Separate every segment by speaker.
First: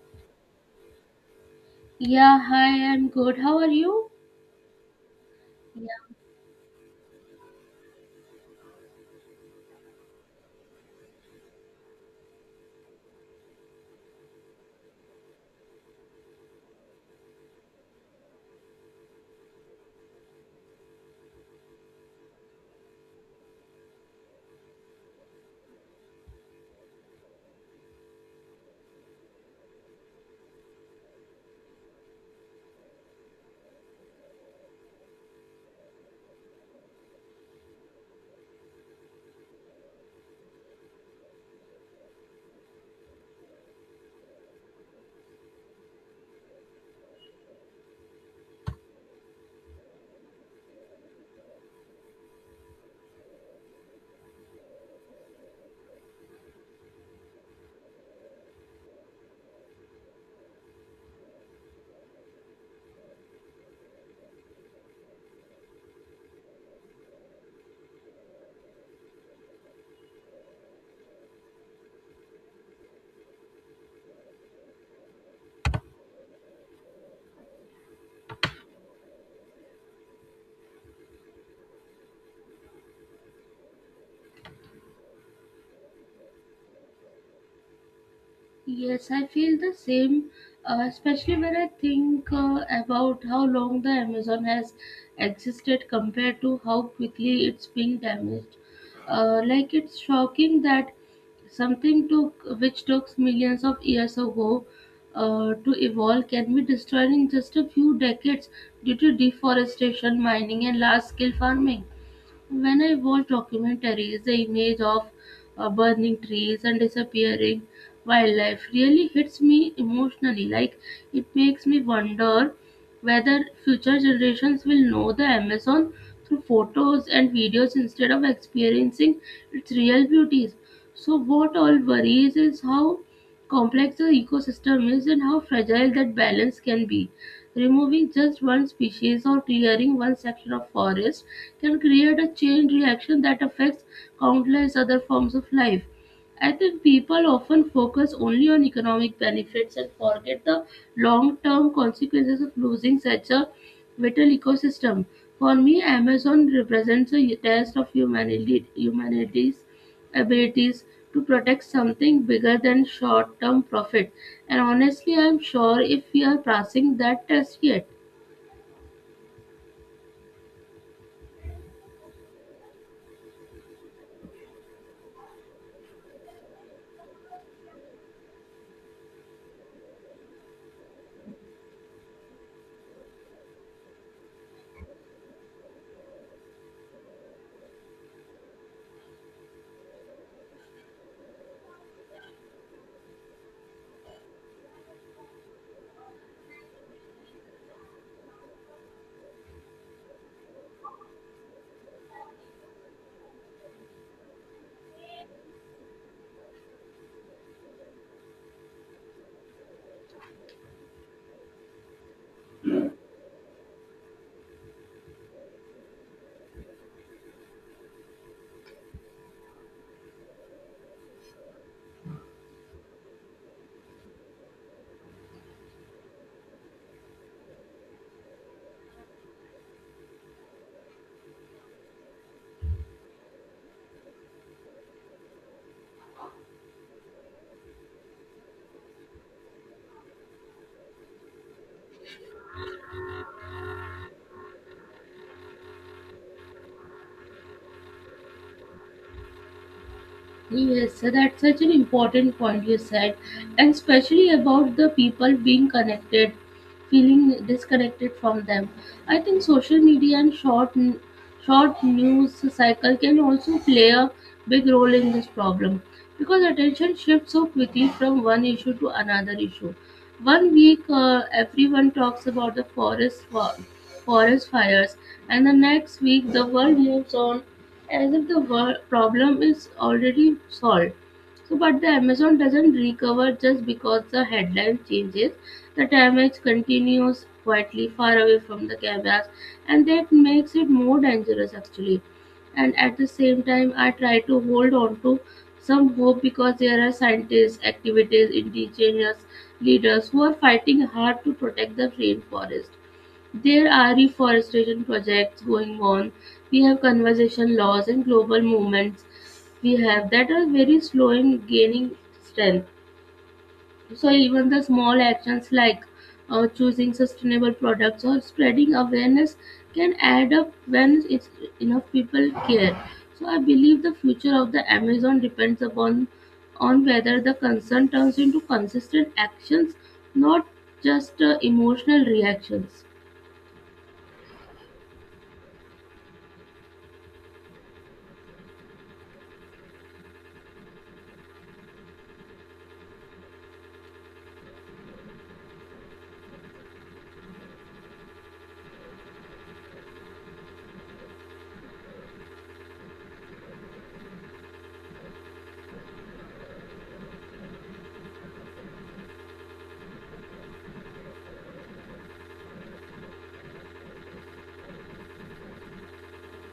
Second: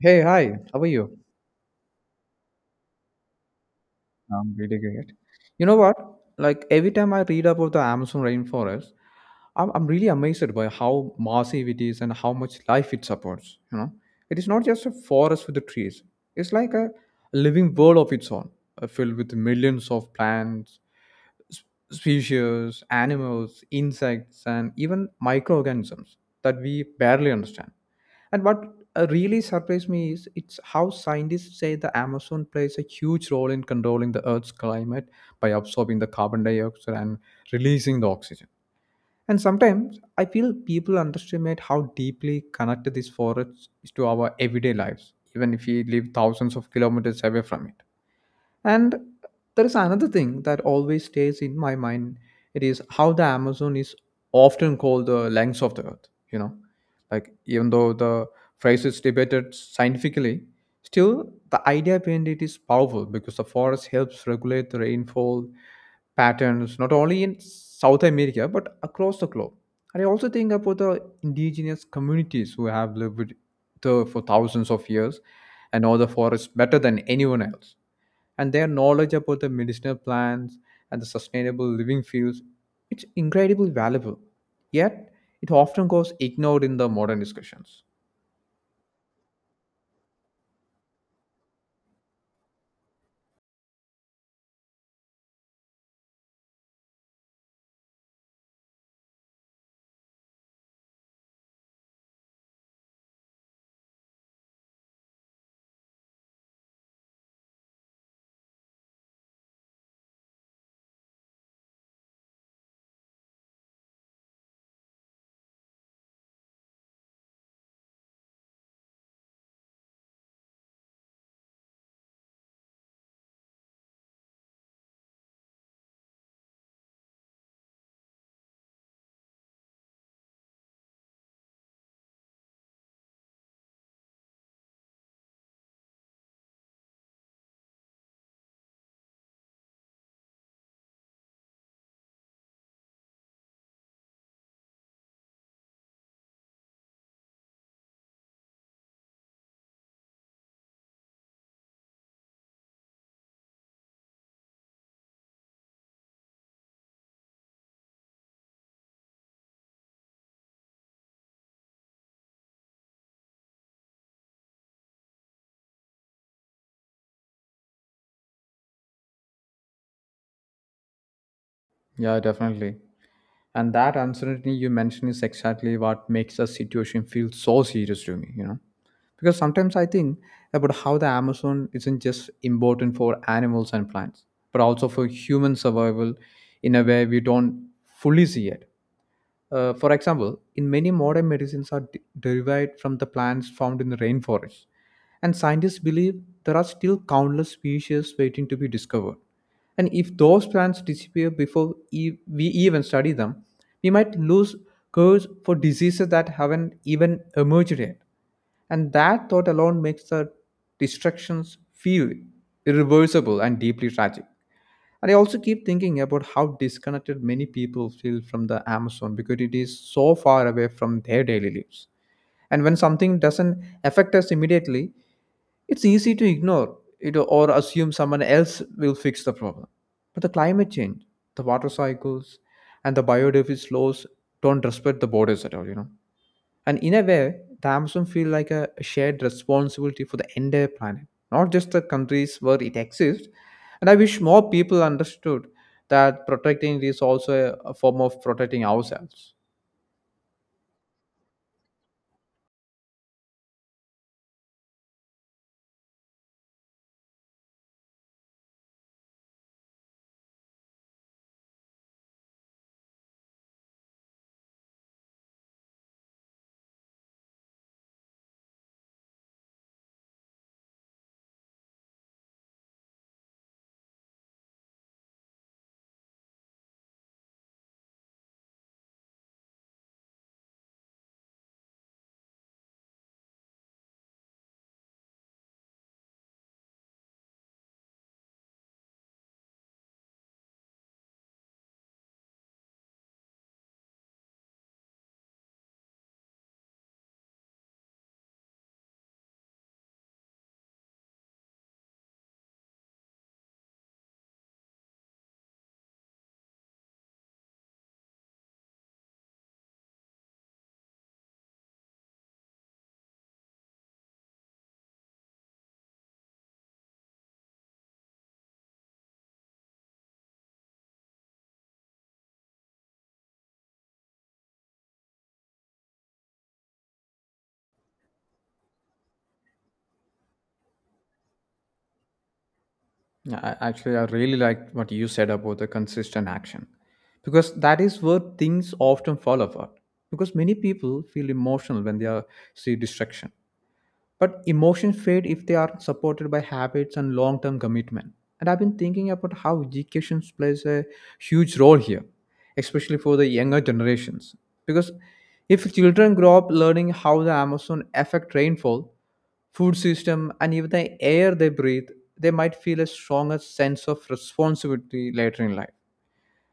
Speaker 1: Hey, hi, how are you?
Speaker 2: Yeah, hi, I'm good. How are you?
Speaker 1: I'm really great. You know what?
Speaker 2: Yeah.
Speaker 1: Like every time I read about the Amazon rainforest, I'm really amazed by how massive it is and how much life it supports. You know, it is not just a forest with the trees, it's like a living world of its own, filled with millions of plants, s- species, animals, insects, and even microorganisms that we barely understand. And what really surprised me is it's how scientists say the Amazon plays a huge role in controlling the Earth's climate by absorbing the carbon dioxide and releasing the oxygen. And sometimes I feel people underestimate how deeply connected these forests is to our everyday lives, even if we live thousands of kilometers away from it. And there is another thing that always stays in my mind. It is how the Amazon is often called the lungs of the earth. Like even though the phrase is debated scientifically, still the idea behind it is powerful because the forest helps regulate the rainfall patterns not only in South America but across the globe. And I also think about the indigenous communities who have lived there for thousands of years and know the forest better than anyone else, and their knowledge about the medicinal plants and the sustainable living fields, it's incredibly valuable, yet it often goes ignored in the modern discussions.
Speaker 2: Yes, I feel the same, especially when I think about how long the Amazon has existed compared to how quickly it's being damaged. It's shocking that something took which took millions of years ago to evolve can be destroyed in just a few decades due to deforestation, mining, and large scale farming. When I watch documentaries, the image of burning trees and disappearing wildlife really hits me emotionally. Like it makes me wonder whether future generations will know the Amazon through photos and videos instead of experiencing its real beauties. So, what all worries is how complex the ecosystem is and how fragile that balance can be. Removing just one species or clearing one section of forest can create a chain reaction that affects countless other forms of life. I think people often focus only on economic benefits and forget the long term consequences of losing such a vital ecosystem. For me, Amazon represents a test of humanity's abilities to protect something bigger than short term profit. And honestly, I'm sure if we are passing that test yet.
Speaker 1: Yeah, definitely. And that uncertainty you mentioned is exactly what makes the situation feel so serious to me, you know, because sometimes I think about how the Amazon isn't just important for animals and plants, but also for human survival in a way we don't fully see it. For example, in many modern medicines are derived from the plants found in the rainforest, and scientists believe there are still countless species waiting to be discovered. And if those plants disappear before we even study them, we might lose cures for diseases that haven't even emerged yet. And that thought alone makes the destructions feel irreversible and deeply tragic. And I also keep thinking about how disconnected many people feel from the Amazon because it is so far away from their daily lives. And when something doesn't affect us immediately, it's easy to ignore it or assume someone else will fix the problem. But the climate change, the water cycles, and the biodiversity loss don't respect the borders at all, you know. And in a way, the Amazon feel like a shared responsibility for the entire planet, not just the countries where it exists. And I wish more people understood that protecting it is also a form of protecting ourselves.
Speaker 2: Yes, so that's such an important point you said, and especially about the people being connected, feeling disconnected from them. I think social media and short news cycle can also play a big role in this problem because attention shifts so quickly from one issue to another issue. 1 week, everyone talks about the forest, forest fires, and the next week, the world moves on as if the problem is already solved. So, but the Amazon doesn't recover just because the headline changes. The damage continues quietly far away from the cameras, and that makes it more dangerous actually. And at the same time, I try to hold on to some hope because there are scientists, activities, indigenous leaders who are fighting hard to protect the rainforest. There are reforestation projects going on, we have conservation laws and global movements we have that are very slow in gaining strength. So even the small actions like choosing sustainable products or spreading awareness can add up when it's enough people care. So I believe the future of the Amazon depends upon on whether the concern turns into consistent actions, not just emotional reactions.
Speaker 1: Yeah, I- actually, I really liked what you said about the consistent action because that is where things often fall apart. Because many people feel emotional when they are, see destruction, but emotions fade if they are supported by habits and long term commitment. And I've been thinking about how education plays a huge role here, especially for the younger generations. Because if children grow up learning how the Amazon affect rainfall, food system, and even the air they breathe, they might feel a stronger sense of responsibility later in life.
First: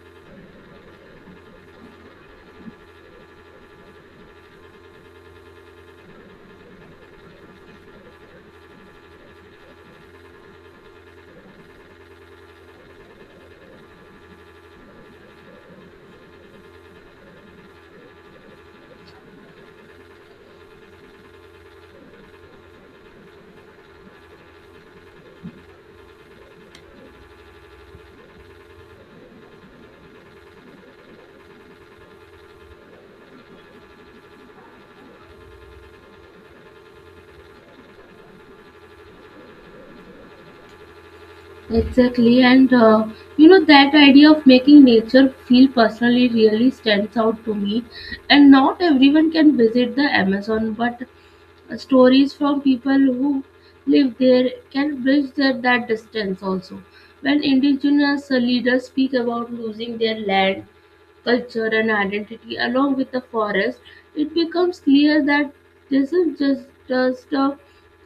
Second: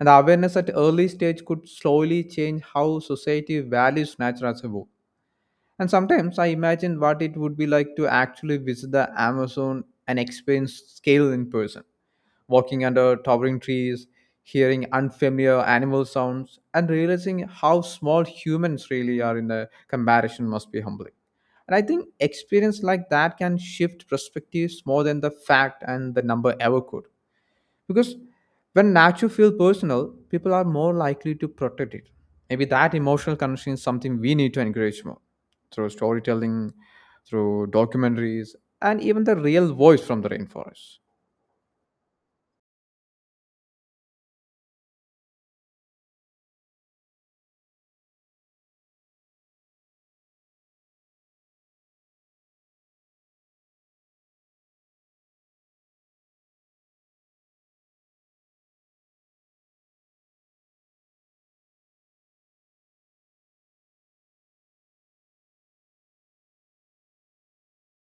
Speaker 1: And the awareness at early stage could slowly change how society values nature as a whole. And sometimes I imagine what it would be like to actually visit the Amazon and experience scale in person, walking under towering trees, hearing unfamiliar animal sounds, and realizing how small humans really are in the comparison must be humbling. And I think experience like that can shift perspectives more than the fact and the number ever could, because when nature feels personal, people are more likely to protect it. Maybe that emotional connection is something we need to encourage more, through storytelling, through documentaries, and even the real voice from the rainforest.
Speaker 2: Exactly, and you know that idea of making nature feel personally really stands out to me. And not everyone can visit the Amazon, but stories from people who live there can bridge that distance also. When indigenous leaders speak about losing their land culture and identity along with the forest, it becomes clear that this is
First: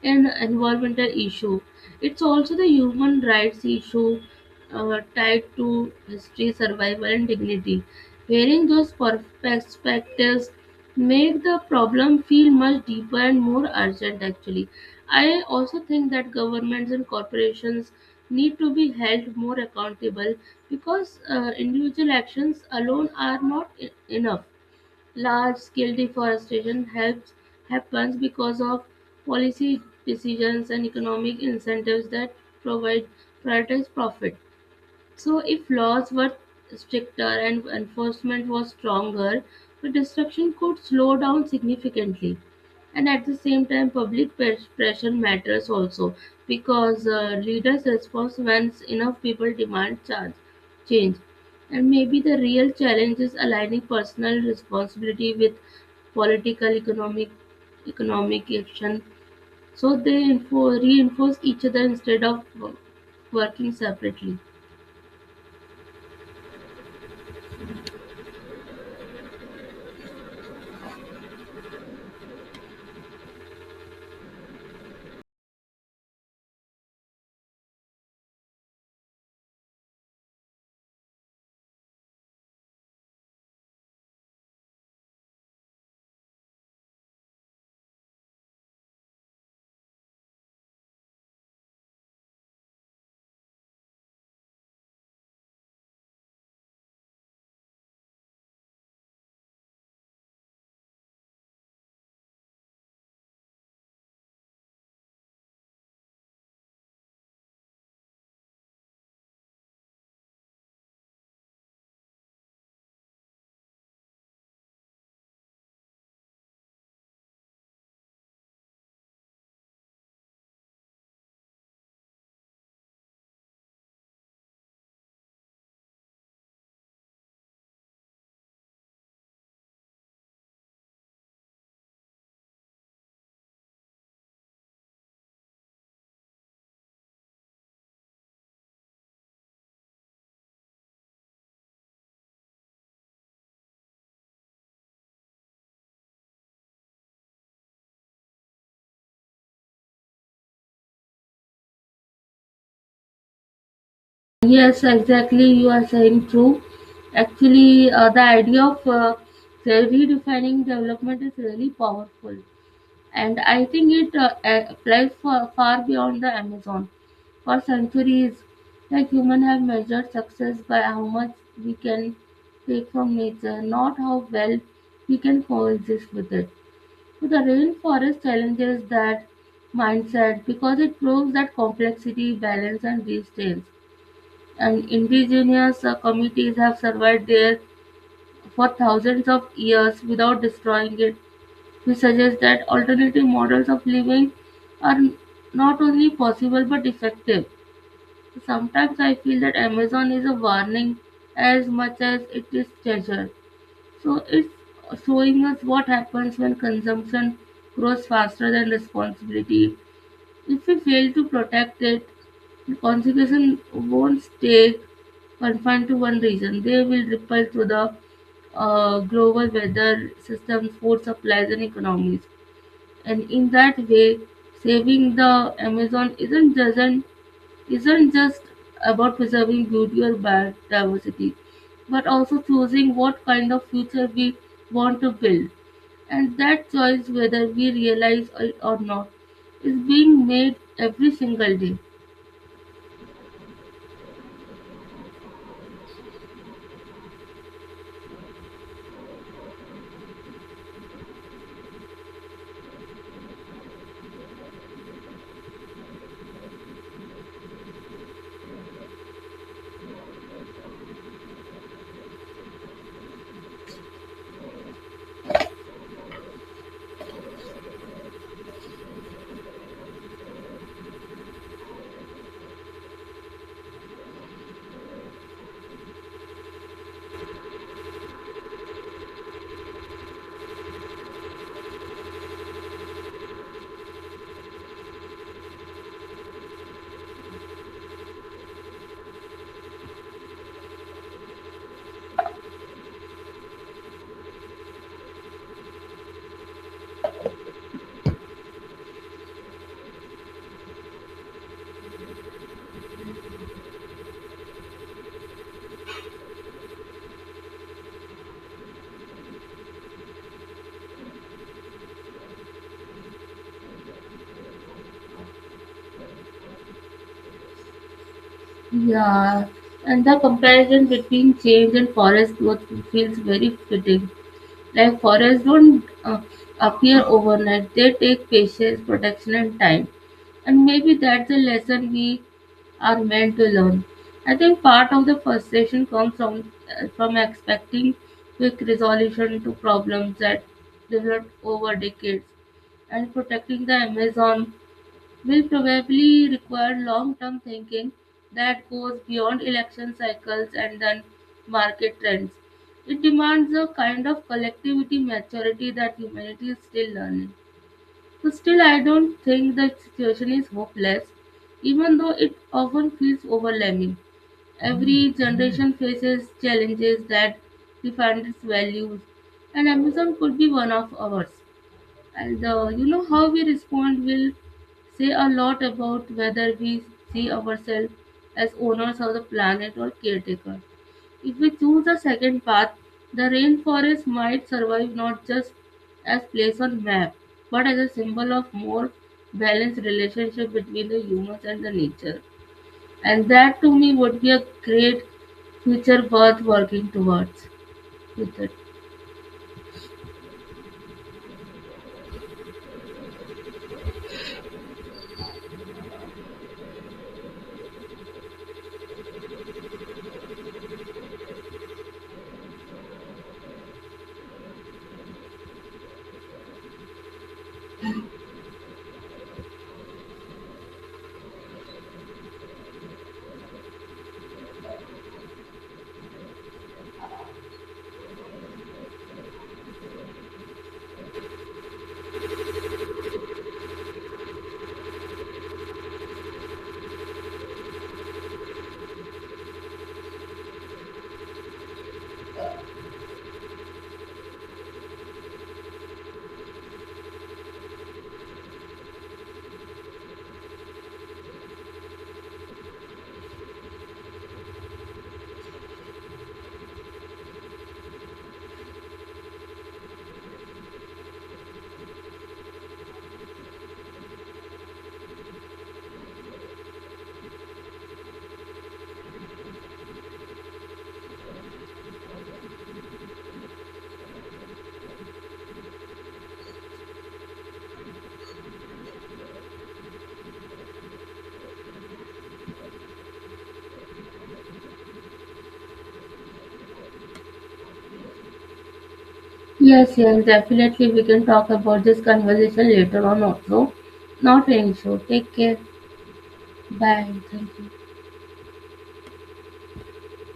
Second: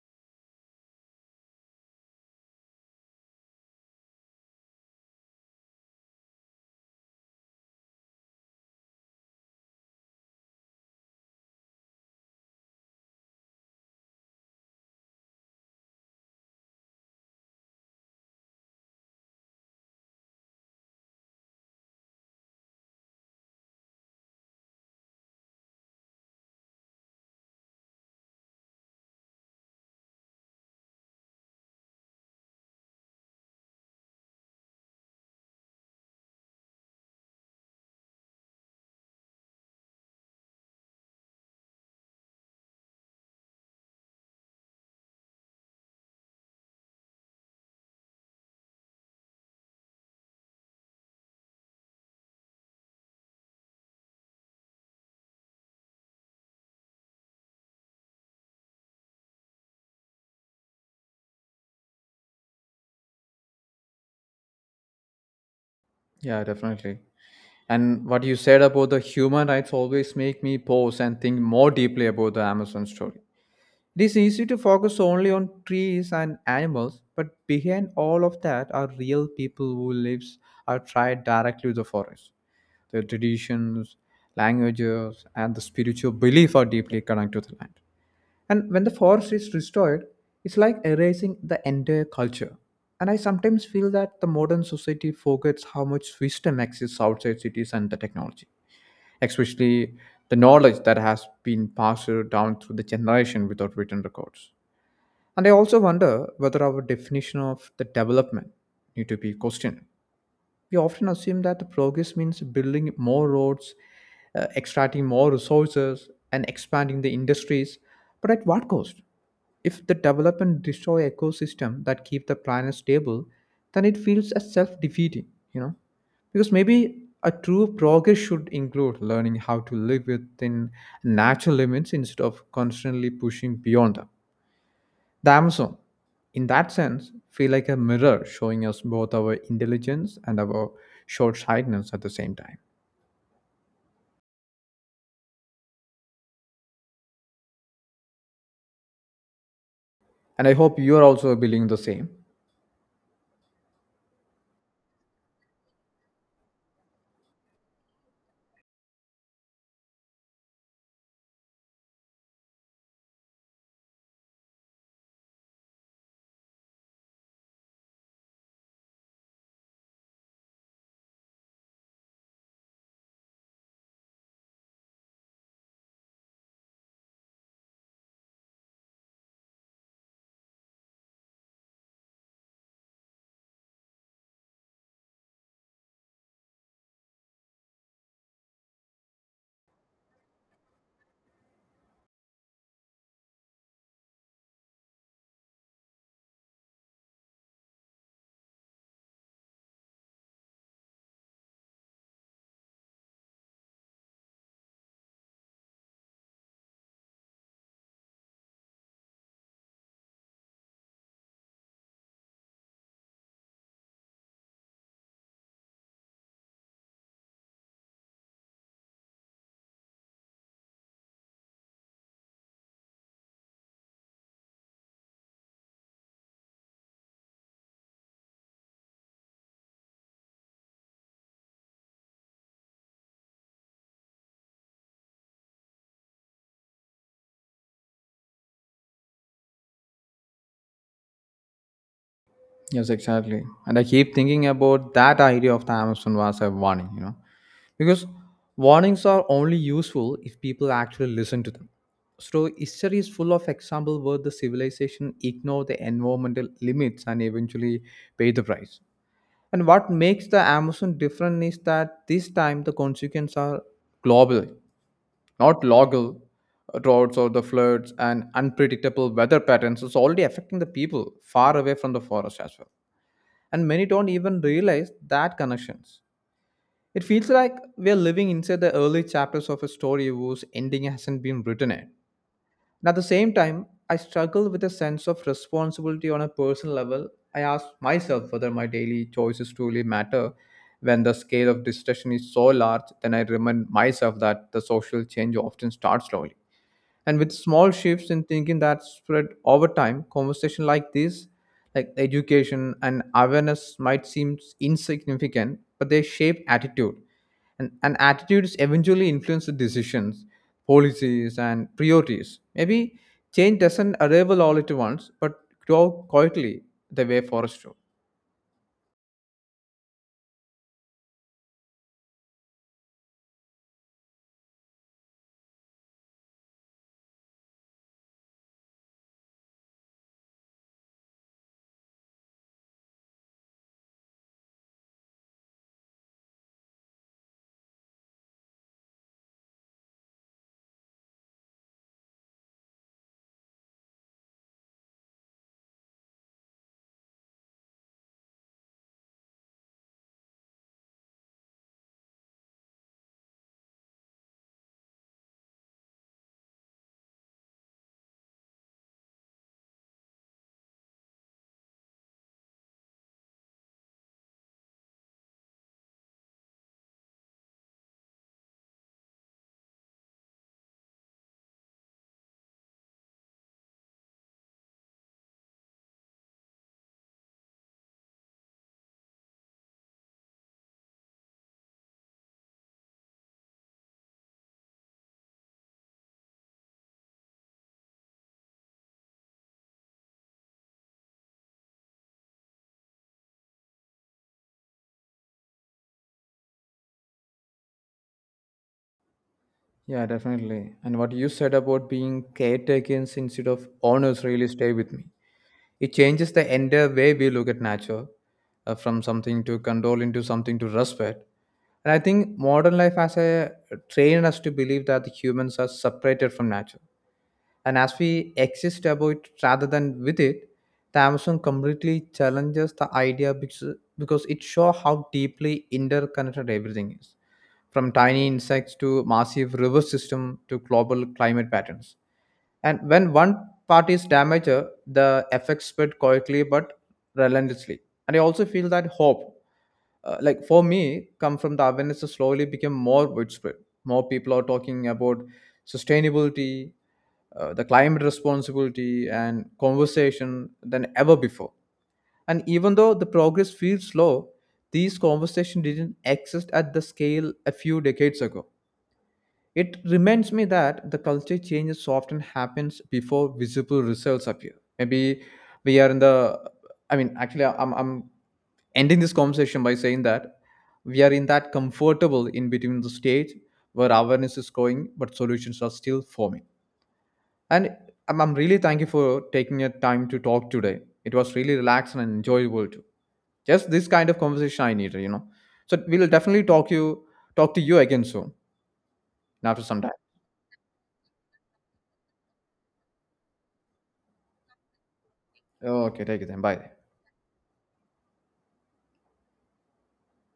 Speaker 2: an environmental issue. It's also the human rights issue tied to history, survival, and dignity. Hearing those perspectives make the problem feel much deeper and more urgent actually. I also think that governments and corporations need to be held more accountable because individual actions alone are not enough, large scale deforestation helps happens because of policy decisions and economic incentives that provide prioritize profit. So, if laws were stricter and enforcement was stronger, the destruction could slow down significantly. And at the same time, public pressure matters also because leaders respond when enough people demand change. And maybe the real challenge is aligning personal responsibility with political, economic action, so they reinforce each other instead of working separately.
Speaker 1: Yeah, definitely. And what you said about the human rights always make me pause and think more deeply about the Amazon story. It is easy to focus only on trees and animals, but behind all of that are real people who lives or tried directly with the forest. The traditions, languages, and the spiritual belief are deeply connected to the land. And when the forest is restored, it's like erasing the entire culture. And I sometimes feel that the modern society forgets how much wisdom exists outside cities and the technology, especially the knowledge that has been passed down through the generation without written records. And I also wonder whether our definition of the development need to be questioned. We often assume that the progress means building more roads, extracting more resources, and expanding the industries, but at what cost? If the development destroy ecosystem that keep the planet stable, then it feels as self-defeating, you know? Because maybe a true progress should include learning how to live within natural limits instead of constantly pushing beyond them. The Amazon, in that sense, feel like a mirror showing us both our intelligence and our short-sightedness at the same time. And I hope you are also believing the same.
Speaker 2: Yes, exactly. You are saying true. Actually, the idea of redefining development is really powerful, and I think it applies far beyond the Amazon. For centuries, like humans have measured success by how much we can take from nature, not how well we can coexist with it. So the rainforest challenges that mindset because it proves that complexity, balance, and restraints and indigenous communities have survived there for thousands of years without destroying it, which suggests that alternative models of living are not only possible but effective. Sometimes I feel that Amazon is a warning as much as it is treasure. So it's showing us what happens when consumption grows faster than responsibility. If we fail to protect it, consequences won't stay confined to one region. They will ripple through the global weather systems, food supplies, and economies. And in that way, saving the Amazon isn't doesn't isn't just about preserving beauty or biodiversity, but also choosing what kind of future we want to build. And that choice, whether we realize it or not, is being made every single day.
Speaker 1: Yes, exactly. And I keep thinking about that idea of the Amazon was a warning, you know, because warnings are only useful if people actually listen to them. So history is full of examples where the civilization ignored the environmental limits and eventually paid the price. And what makes the Amazon different is that this time the consequences are global, not local. Droughts or the floods and unpredictable weather patterns is already affecting the people far away from the forest as well. And many don't even realize that connections. It feels like we're living inside the early chapters of a story whose ending hasn't been written yet. And at the same time, I struggle with a sense of responsibility on a personal level. I ask myself whether my daily choices truly matter. When the scale of discussion is so large, then I remind myself that the social change often starts slowly and with small shifts in thinking that spread over time. Conversation like this, like education and awareness, might seem insignificant, but they shape attitude, and attitudes eventually influence the decisions, policies and priorities. Maybe change doesn't arrive all at once, but grow quietly the way forest do.
Speaker 2: Yeah, and the comparison between change and forest growth feels very fitting. Like forests don't appear overnight; they take patience, protection, and time. And maybe that's the lesson we are meant to learn. I think part of the frustration comes from expecting quick resolution to problems that developed over decades, and protecting the Amazon will probably require long term thinking that goes beyond election cycles and then market trends. It demands a kind of collectivity maturity that humanity is still learning. So, still, I don't think the situation is hopeless, even though it often feels overwhelming. Every generation faces challenges that define its values, and Amazon could be one of ours. And you know how we respond will say a lot about whether we see ourselves as owners of the planet or caretaker. If we choose the second path, the rainforest might survive not just as place on map, but as a symbol of more balanced relationship between the humans and the nature. And that to me would be a great future worth working towards. Future
Speaker 1: Yeah, definitely. And what you said about being caretakers instead of owners really stay with me. It changes the entire way we look at nature, from something to control into something to respect. And I think modern life has a trained us to believe that the humans are separated from nature. And as we exist above it rather than with it, the Amazon completely challenges the idea because it shows how deeply interconnected everything is, from tiny insects to massive river system to global climate patterns. And when one part is damaged, the effects spread quietly but relentlessly. And I also feel that hope, like for me, come from the awareness that slowly became more widespread. More people are talking about sustainability, the climate responsibility, and conversation than ever before. And even though the progress feels slow, these conversations didn't exist at the scale a few decades ago. It reminds me that the culture changes often happens before visible results appear. Maybe we are in the, I mean, Actually, I'm ending this conversation by saying that we are in that comfortable in between the stage where awareness is growing, but solutions are still forming. And I'm really thank you for taking your time to talk today. It was really relaxed and enjoyable too. Just this kind of conversation I needed, you know. So we'll definitely talk to you again soon after some time.
Speaker 2: Yes, yes, definitely we can talk about this conversation later on also. Not an issue. Take care.
Speaker 1: Okay, take it then. Bye.
Speaker 2: Bye. Thank you.